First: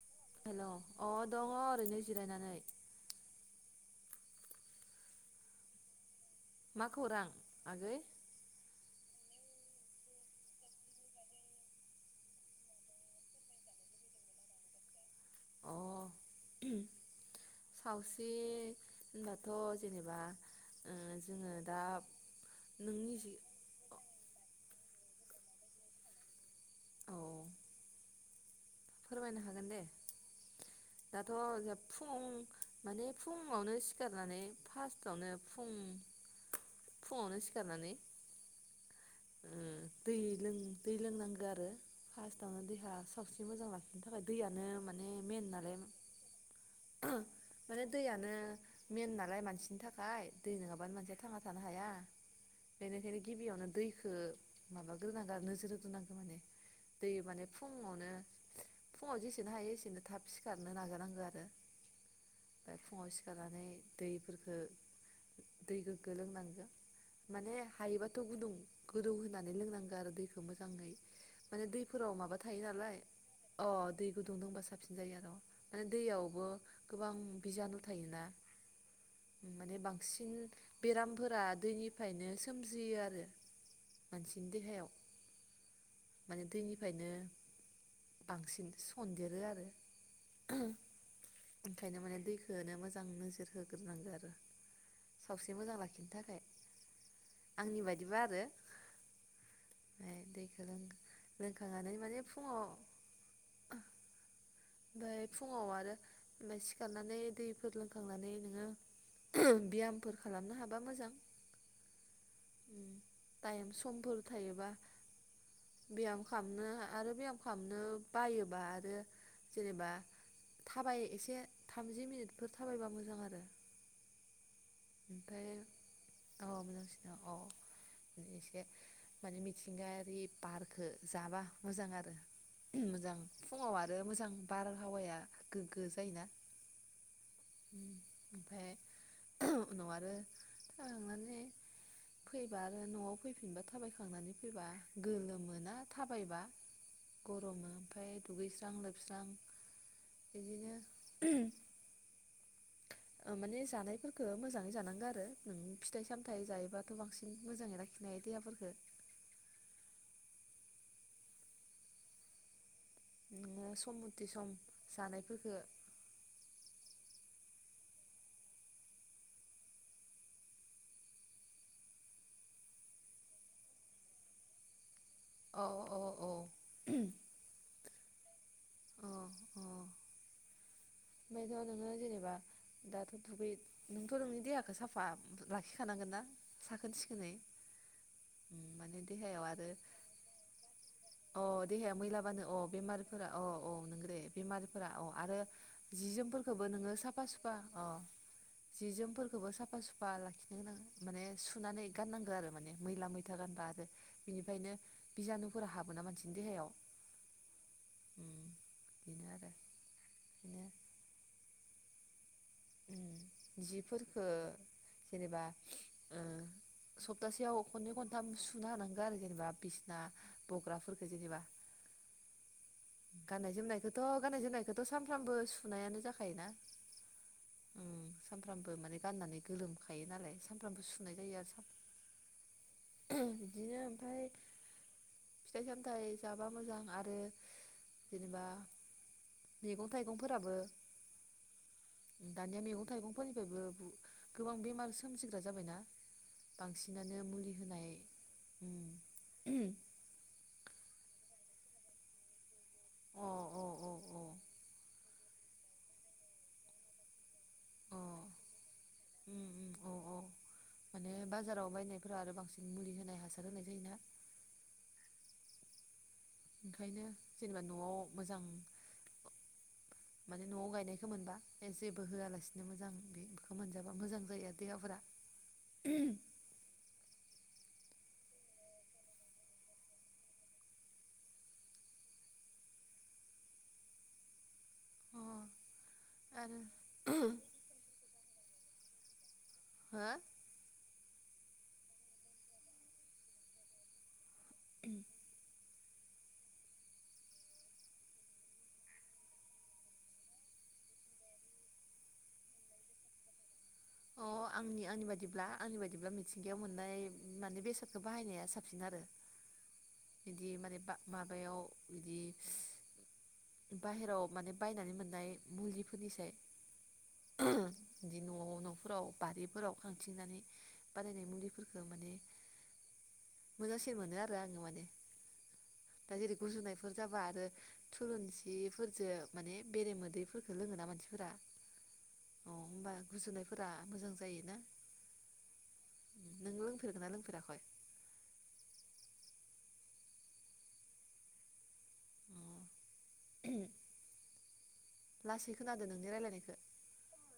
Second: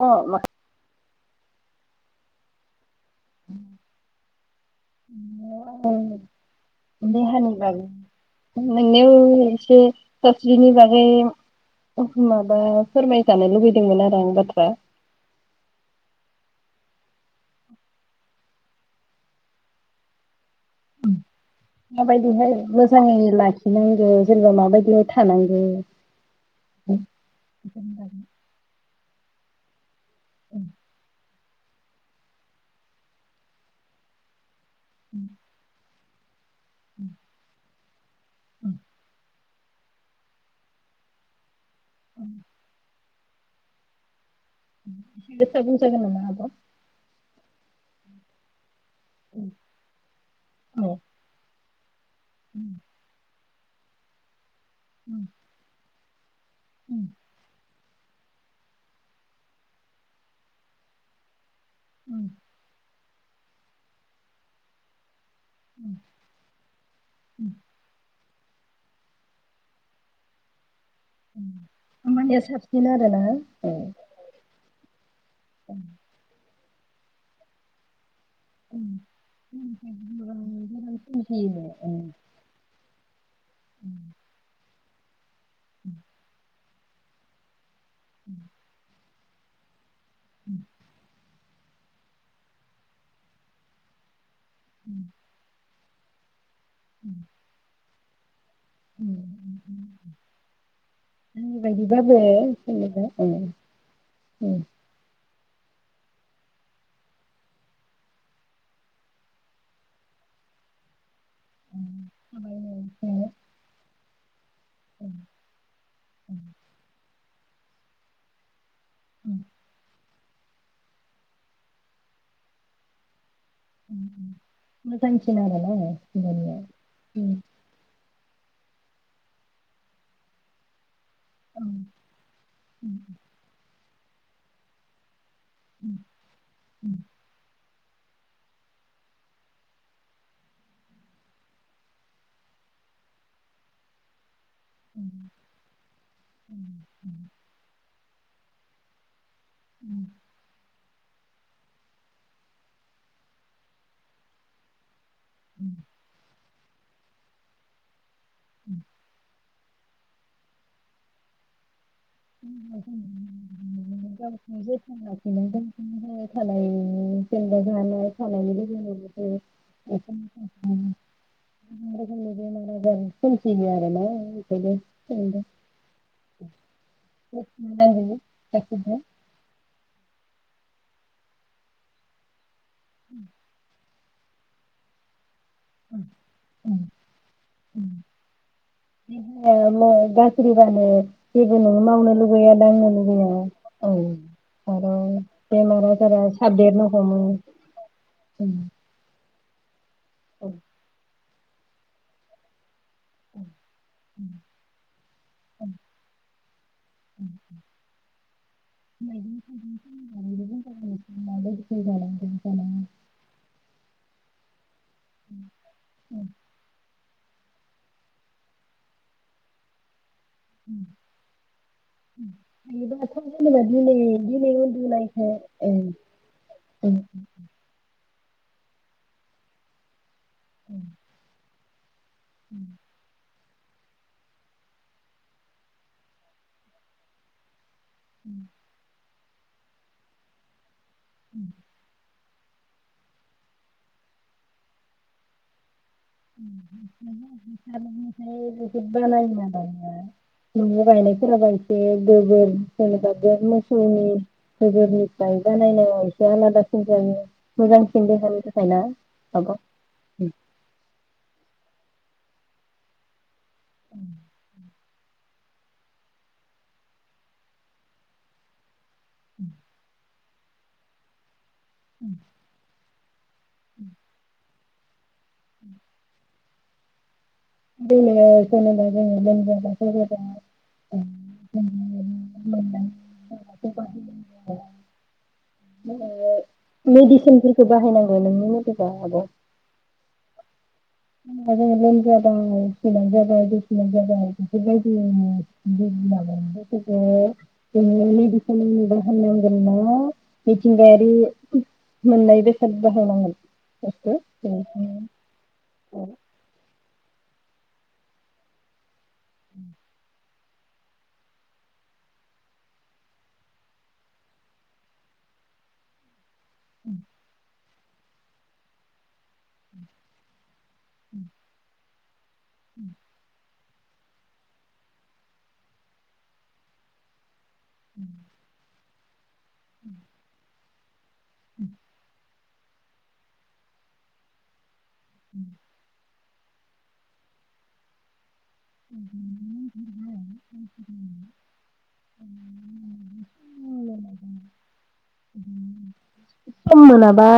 अ मा हेलौ अ दङ ओरैनो जिरायनानै। मा [inaudible] खौरां देहानि आगै बागै नोंनियाव एसे सावस्रिनि बागै माबा फोरमायजानो लुबैदोंमोन आरो आं बाथ्रा। अ ओम। सावस्रि होनबाथ' जेनेबा ओ जोङो दा माबायदिहाय नोंनि मोजाङै जि ला खिनांगौ जेनेबा माबायदियै थानांगौ। औ [inaudible] फोरमायनो हागोन दे। [unintelligible] दाथ' जा फुं माने फुुङावनो सिखारनानै फार्स्टावनो फुं फुङावनो सिखारनानै [unintelligible] उम दैलि लों दै लोंनांगौ आरो फार्स्टआवनो देहा सावस्रि मोजां लाखि नो थाखाय दैयानो माने एसे मेन गोसा नालाय बुंजागोन नामा आब' माने दैयानो मेन नालाय मानसिनि थाखाय दै औ नङाबानो मानसिया थांना थानो हाया। [unintelligible] बेनिखायनो गिबियावनो दैखो माबा ग्रोनांगो ओरो नोजोर होग्रोनांगौ माने दै माने फुङावनो फुङाव जेसेनो हायो एसेनो थाब सिखारनो नाजानांगौ आरो। उम दा फुङाव सिखारनानै दैफोरखो दै गो गो लोंनांगौ माने हायोबा खौ गुदुं गोदौ होनानै लोंनांगौ आरो दैखौ मोजाङै माने दैफोराव माबा होमबानिया थायो साबसिन नालाय आरोना अ औ दै गुदुंदोंबा साबसिन जायो आर' माने दैयावबो गोबां बिजानु थायोना। माने बांसिन बेरामफोरा दैनिफ्रायनो सोमजियो आरो। मानसिनि देहायाव माने दैनिफ्रायनो बांसिन सन्देरो आरो। ओंखायनो माने दैखोनो मोजां नोजोर होग्रोनांगो आरो। सावस्रि मोजां लाखिनो थाखाय। आंनि बायदिबा आरो। उम ओमफ्राय दैखौ लों लोंखांनानै आनिबायदिबाबो माने फुङाव जेनेबा औ। उम। ओमफाय फुङाव आरो ओमफ्राय सिखारनानै दैफोर लोंखांनानै नोङो बियामफोर खालामनो हाबा मोजां थाबायनो उम एसे टाइम समफोर थायोबा। ओ ब्याम ओ खालामनो आरो बेयाम खालामनो बायोबा बो ओ जेनेबा थाबाय एसे थामजि मिनिटफोर थाबायबा मोजां आरो मोजांसिन ओमफ्राय आरोना अ मोजांसिना जोंहानिया अ एसे माने मिथिंगायारि बारखो जाबा उम मोजां आरो उम मोजां। फुङाव आरो मोजां बारहावाया गोग्गो उम जायोना उम ओमफ्राय उनाव आरो थांनानै फैबा आरो न'आव फैफिनबा थाबायखांनानै फैबा उम उम गोलोमोना थाबायबा गर'मो ओमफ्राय दुगैस्रां लोबस्रां उम बिदिनो ओ माने जानायफोरखो मोजां ङै जानांगो आरो नों फिथाइ सामथाइ जायोबाथ' बांसिन मोजाङै लाखिनो हायो देहाफोरखो। [unintelligible] नोङो सम मथे सम लाखिनाय जानायफोरखौ जायो। मोजाङै थानायनि जेनबा नआव थानायनि गेजेरजोंबो जों [unintelligible] [unintelligible] बेमार आजार सोमजियो आरो ना ओंखायनो [unintelligible] औ औ औ उम। [unintelligible] अ अ। ओमफ्रायथ' नोङो जेनेबा दाथ' दुगै नोंथ' नोंनि देहाखो साफा लाखिखानांगोनना उम साखोन सिखोनै। उम उम माने देहायाव देहाया आरो गाज्रिबानो अ जेबो नों देहाया मावनो मैलाबानो लुगैया अ दांनो बेमार लुगैया फोरा अ औ नोंगोदे बेमारफोरा अ आरो बेमार जि आजारा जोमफोरखौबो साबदेरनो नोङो हमो साफा सुफा अ जि जोमफोरखौबो साफा सुफा लाखिनो गोनां माने सुनानै गाननांगौ आरो माने। मैला-मैथा गानबा आरो बिनिफ्रायनो बिजानुफोरा हाबोना मानसिनि देहायाव। [inaudible] उम। बेनो आरो बिदिनो [unintelligible] उम जि फोरखो जेनेबा ओ सप्तासेयाव खनै खनथाम सुना हानांगो आरो जेनेबा बिसना बग्राफोरफोरखो जेनेबा। बिदिबाथ' गाननाय जेनेबा दिनै जोमनायखौथ' गाननाय दिनै जोमनायखौथ' उन्दुनायखो सानफ्रामबो ओं सुनायानो जाखायोना उम उम सानफ्रामबो माने गाननानै गोलोमखायो नालाय सानफ्रामबो सुनाय जायो आरो सा [inaudible] ओम बिदिनो ओमफाय फिथाइ सामथाय जाबा मोजां आरो जेनेबा मैगं थाइगंफोराबो [inaudible] दानिया मैगं थाइगंफोरनिफ्रायबो गोबां बेमार सोमजिग्रा जाबायना? बांसिनानो मुलि होनाय हासारनिफ्राय बुहुद‌ उम बानायोना दानिया नयाव गायनायफोराबा एसे गोबोर जेनेबा अ बुहद अ अ मोसौनि अ गोबोरनिफ्राय बानायनाया एसे आलादासिन जायो। मोजांसिन देहानि थाखाय ना आब'। औ औ ओरैनो माने बाजाराव बायनायफोरा आरो बांसिन मुलि होनाय हासार होनाय जायोना? ओंखायनो जेनेबा न'आव मोजां [inaudible] माने न'आव गायनायखो मोनबा जेबो होआलासिनो मोजां बे खो मोनजाबा मोजां जायो आरो देहाफोरा। जोंङ सनो जोङो ल [unintelligible] [unintelligible] [unintelligible] अ आरो मेडिसिनफोरखौ बाहायनांगौ नोंनि मतेबा आब'? हा लोमजाबाय खिनाय जाबाय गुजुनाय जाबाय बेफोरबायदि [unintelligible] [unintelligible] जो मेडिसिन बाहायनांगोन ना मिथिंगायारि मोननाय बेसाद बाहायनांगोन। बेखौ अ आंनि आंनि बादि ब्ला आंनि बायदिब्ला मिथिंगायाव मोननाय माने बेसादखो बाहायनाया साबसिन आरो। [inaudible] बिदि माने बा माबायाव बिदि बाहेराव माने बायनानै मोननाय मुलिफोरनिसाय। [inaudible] ओह बिदि न' न'फोराव बारिफोराव खांथिंनानै बानायनाय मुलिफोरखो माने मोजांसिन मोनो आरो आङो माने दा जेरै गुजुनायफोर जाबा आरो थुलुंसिफोरजो माने बेरे मोदैफोरफोरखो लोङोना मानसिफोरा। अ होमबा गुजुनायफोरा मोजां जायो ना? [inaudible] नों लोंफेरगोना लोंफेराखय? [inaudible] लासै खोनादो नोंनि रायलायनायखो सम मोनाबा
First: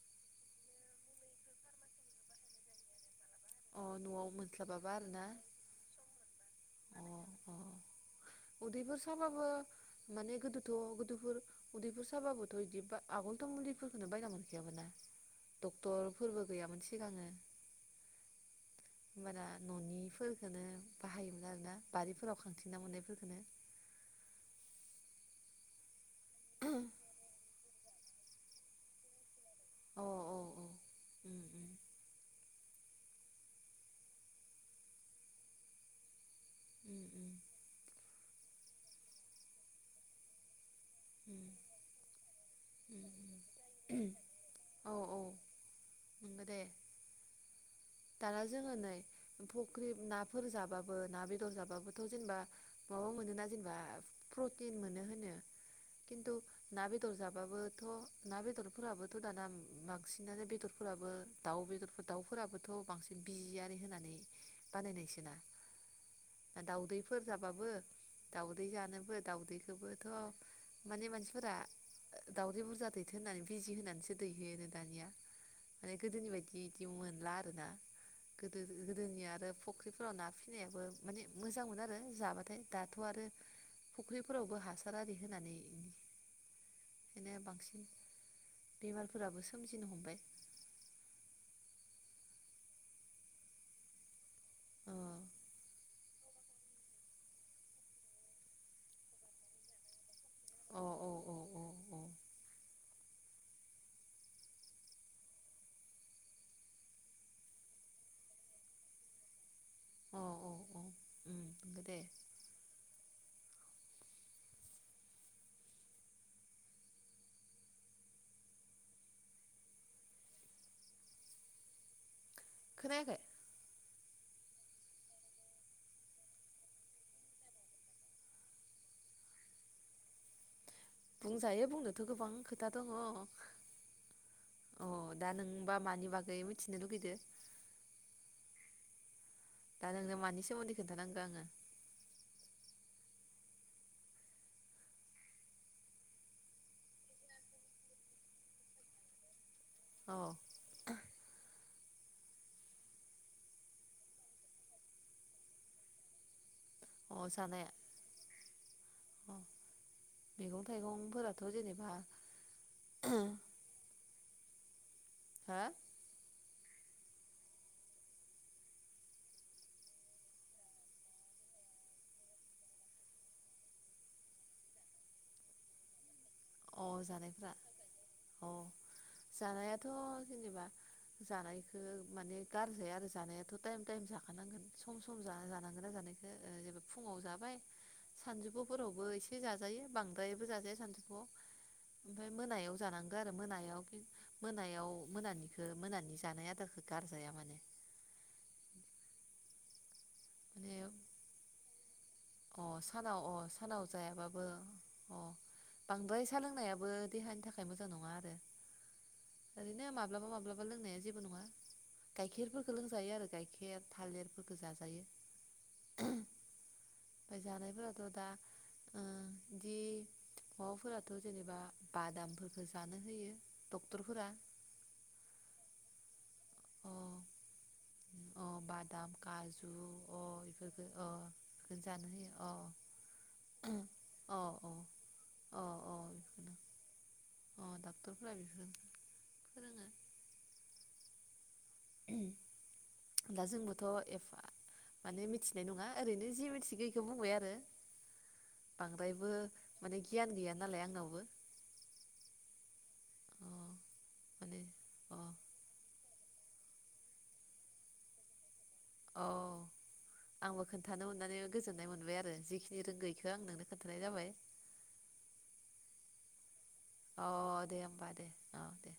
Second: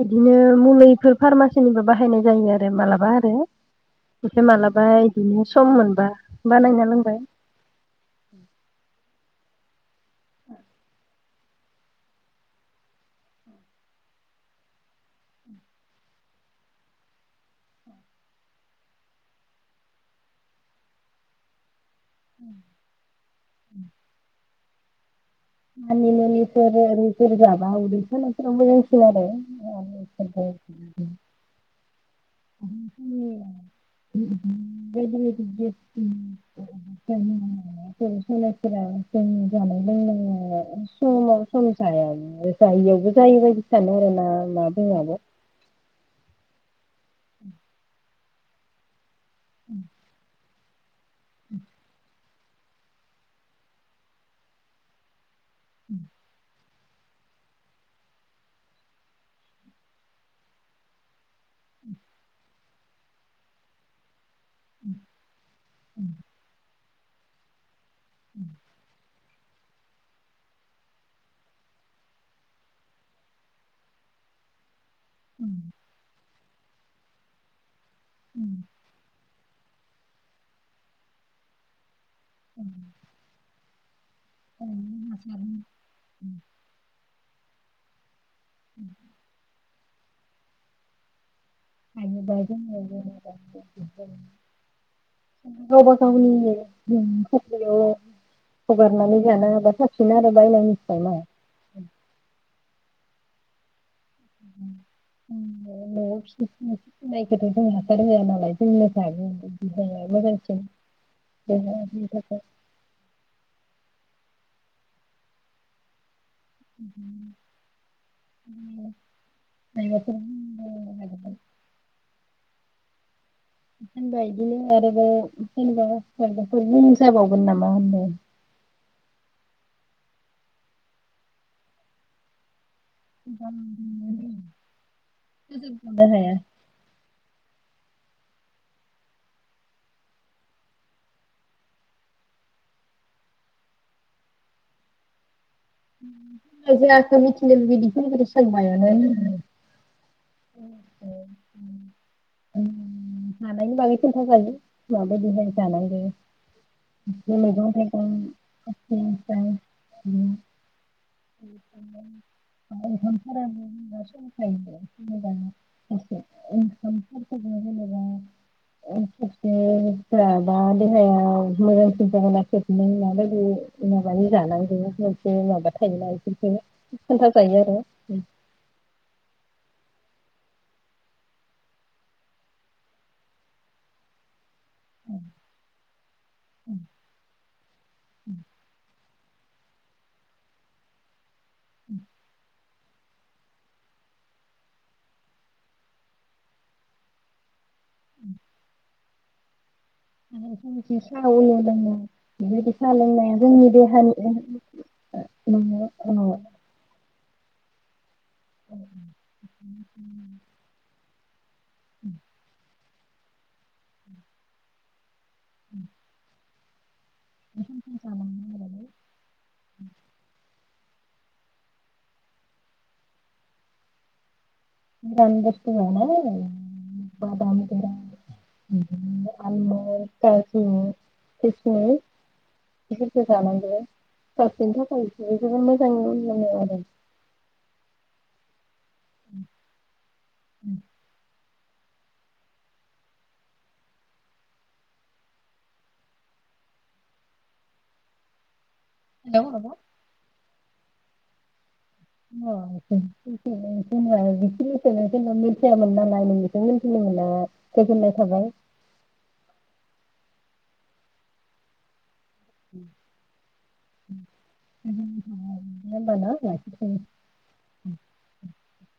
बिदिनो मुलैफोर फारमासिनिबो बाहायनाय जायो आरो मालाबा अ न'आव ओमफ्राय मालाबा मोनस्लाबाबा आरोना बिदिनो सम मोनबा बानायना अ लोंबाय अ उदैफोर साबाबो माने गोदोथ' गोदोफोर उदैफोर साबाबोथ' इदि बा आगोलथ' मुलिफोरफोरखोनो बायना मोनखायामोन ना डक्ट'रफोरबो गैयामोन सिगाङो होनबाना न'नि फोरखोनो बाहायोमोन आरोना बारिफोराव खांथिंना मोननायफोरखौनो। मानि मुनि फोरो ओरै सोर जाबा उदै सानाय मोजांसिन आरो। औ औ औ उम उम अ [unintelligible] [unintelligible] [unintelligible] [unintelligible] उम उम समाव उम सम जाया उम जायियावबो जायो बायदि सानो उम आरोना मा बुङो आब'। नंगो दे [inaudible] दाना जोङो नै फुख्रि नाफोर जाबाबो ना बेदर जाबाबोथ' जेनेबा माबा मोनोना जेनेबा प्रटिन मोनो होनो खिन्थु ना बेदर जाबाबोथ' ना बेदरफोराबोथ' दाना बांसिनानो बेदरफोराबो दाउ बेदरफोर दाउफोराबो खौ बांसिन बिजि आरि होननानै बानायनाय सोना ना दावदै फोर जाबाबो दाउदै जानोबो दाउदैखौबोथ' माने मानसिफोरा दावदै बुरजा दैथो होननानै बिजि होनानैसो दैहोयो दानिया उम माने गोदोनि बायदि बिदि मोनला आरोना गोदो गोदोनि आरो फ फुख्रिफोराव ना फिसिनायाबो माने मोजां मोनो आरो जाबाथाय दाथ' आरो फुख्रिफोरावबो हासार आरि होनानै बिनो बांसिन बेमारफोराबो सोमजिनो हमबाय दा जोंनिआव जेनेबा अ गावबा गावनिनो फुख्रियाव हगारनानै जानो हाबा साबसिन आरो बायनायनिफ्राय मा अ अ अ उम न' न'आव फिसिनाय फिनायखौथ' जों हासार होआ नालाय जोंनो अ औ जायो औ उम नंगौ दे [unintelligible] [unintelligible] खोनायाखै होनबा बिदिनो आरोबाव जेनेबा मबाफोर बुंजाबावगोन नामा होनदों बुंजायो बुंनोथ' गोबां खोथा दङ अ दा नोंबा फोजोबनो मानि हाया बागै मिथि होननो लुगैदो दा नोंनो मानि सोमोन्दै खिथानांगो आङो जों जाखौ मिथिनो लुबैदों बिखिनिखौ सोंबायानो अ जानायनि बागै खिन्था जायो माबायदिहाय जानाय जायो अ बे जानाया मैगं थाइगं [unintelligible] थायगं‌ माय हथार होन सखायो हा ओंखाम फोरखो जों जेनेबा [unintelligible] जाबा देहायाव मोजांसिन जागोन ना माबायदि [unintelligible] माबानि जानांगौ मोनसे माबा थायोन अ जानायफ्रा अ जानायाथ' जेनेबा जानायखो माने गारजाया आरो जानायाथ' टाइम टाइम जाखानांगोन। सम सम जा जानांगोना जानायखौ जेनबा फुङाव जाबाय सानजुफुफोरावबो एसे जाजायो बांद्रायबो जाजाया सानजौफुआव। ओमफाय मोनायाव जानांगौ आरो मोनायाव फिन मोनायाव मोनानिखो मोनानि जानाय आदारखौ गारजाया माने। माने [inaudible] अ साहा सानाव लोंनाया अ जोंनि सानाव देहानि जायाबाबो माबा अ ओ बांद्राय सा लोंनायाबो देहानि थाखाय मोजां नङा आरो ओरैनो माब्लाबा माब्लाबा लोंनाया जेबो नङा गाइखेरफोरखौ लोंजायो आरो गाइखेर थालिरफोरखौ जाजायो [inaudible] ओमफ्राय जानायफोराथ' दा जानांगौ आरो ओ बिदि माबाफोराथ' जेनेबा बादामफोरखौ जानो होयो डक्टरफोरा गोरान बुस्थु ओ अ बादाम गोरान अ बादाम काजु आलमन्ड अ काजु इफोरखौ अ बेखौ जानो होयो अ फोरखो जानांगो अ खायसेनि थाखायस बेफोर अ जबोद मोजां अ नु मोनो बेखौनो आरो अ डाक्टरफोरा बिफोर [inaudible] दा जोंबोथ' एफा माने मिथिनाय नङा ओरैनो जि मिथिगौ बेखौ बुंबाय आरो। [inaudible] बांद्रायबो हेलौ आब'? माने गियान गैया नालाय आंनावबो। [inaudible] अ माने अ गोजोननाय थाबाय। अ आंबो खोन्थानो मोननानै गोजोननाय मोनबाय आरो जि खिनि रोंगौ इखो आं नोंनो खोन्थानाय जाबाय। दे होमबा ना लाखिथ'नि अ दे होमबा दे अ दे।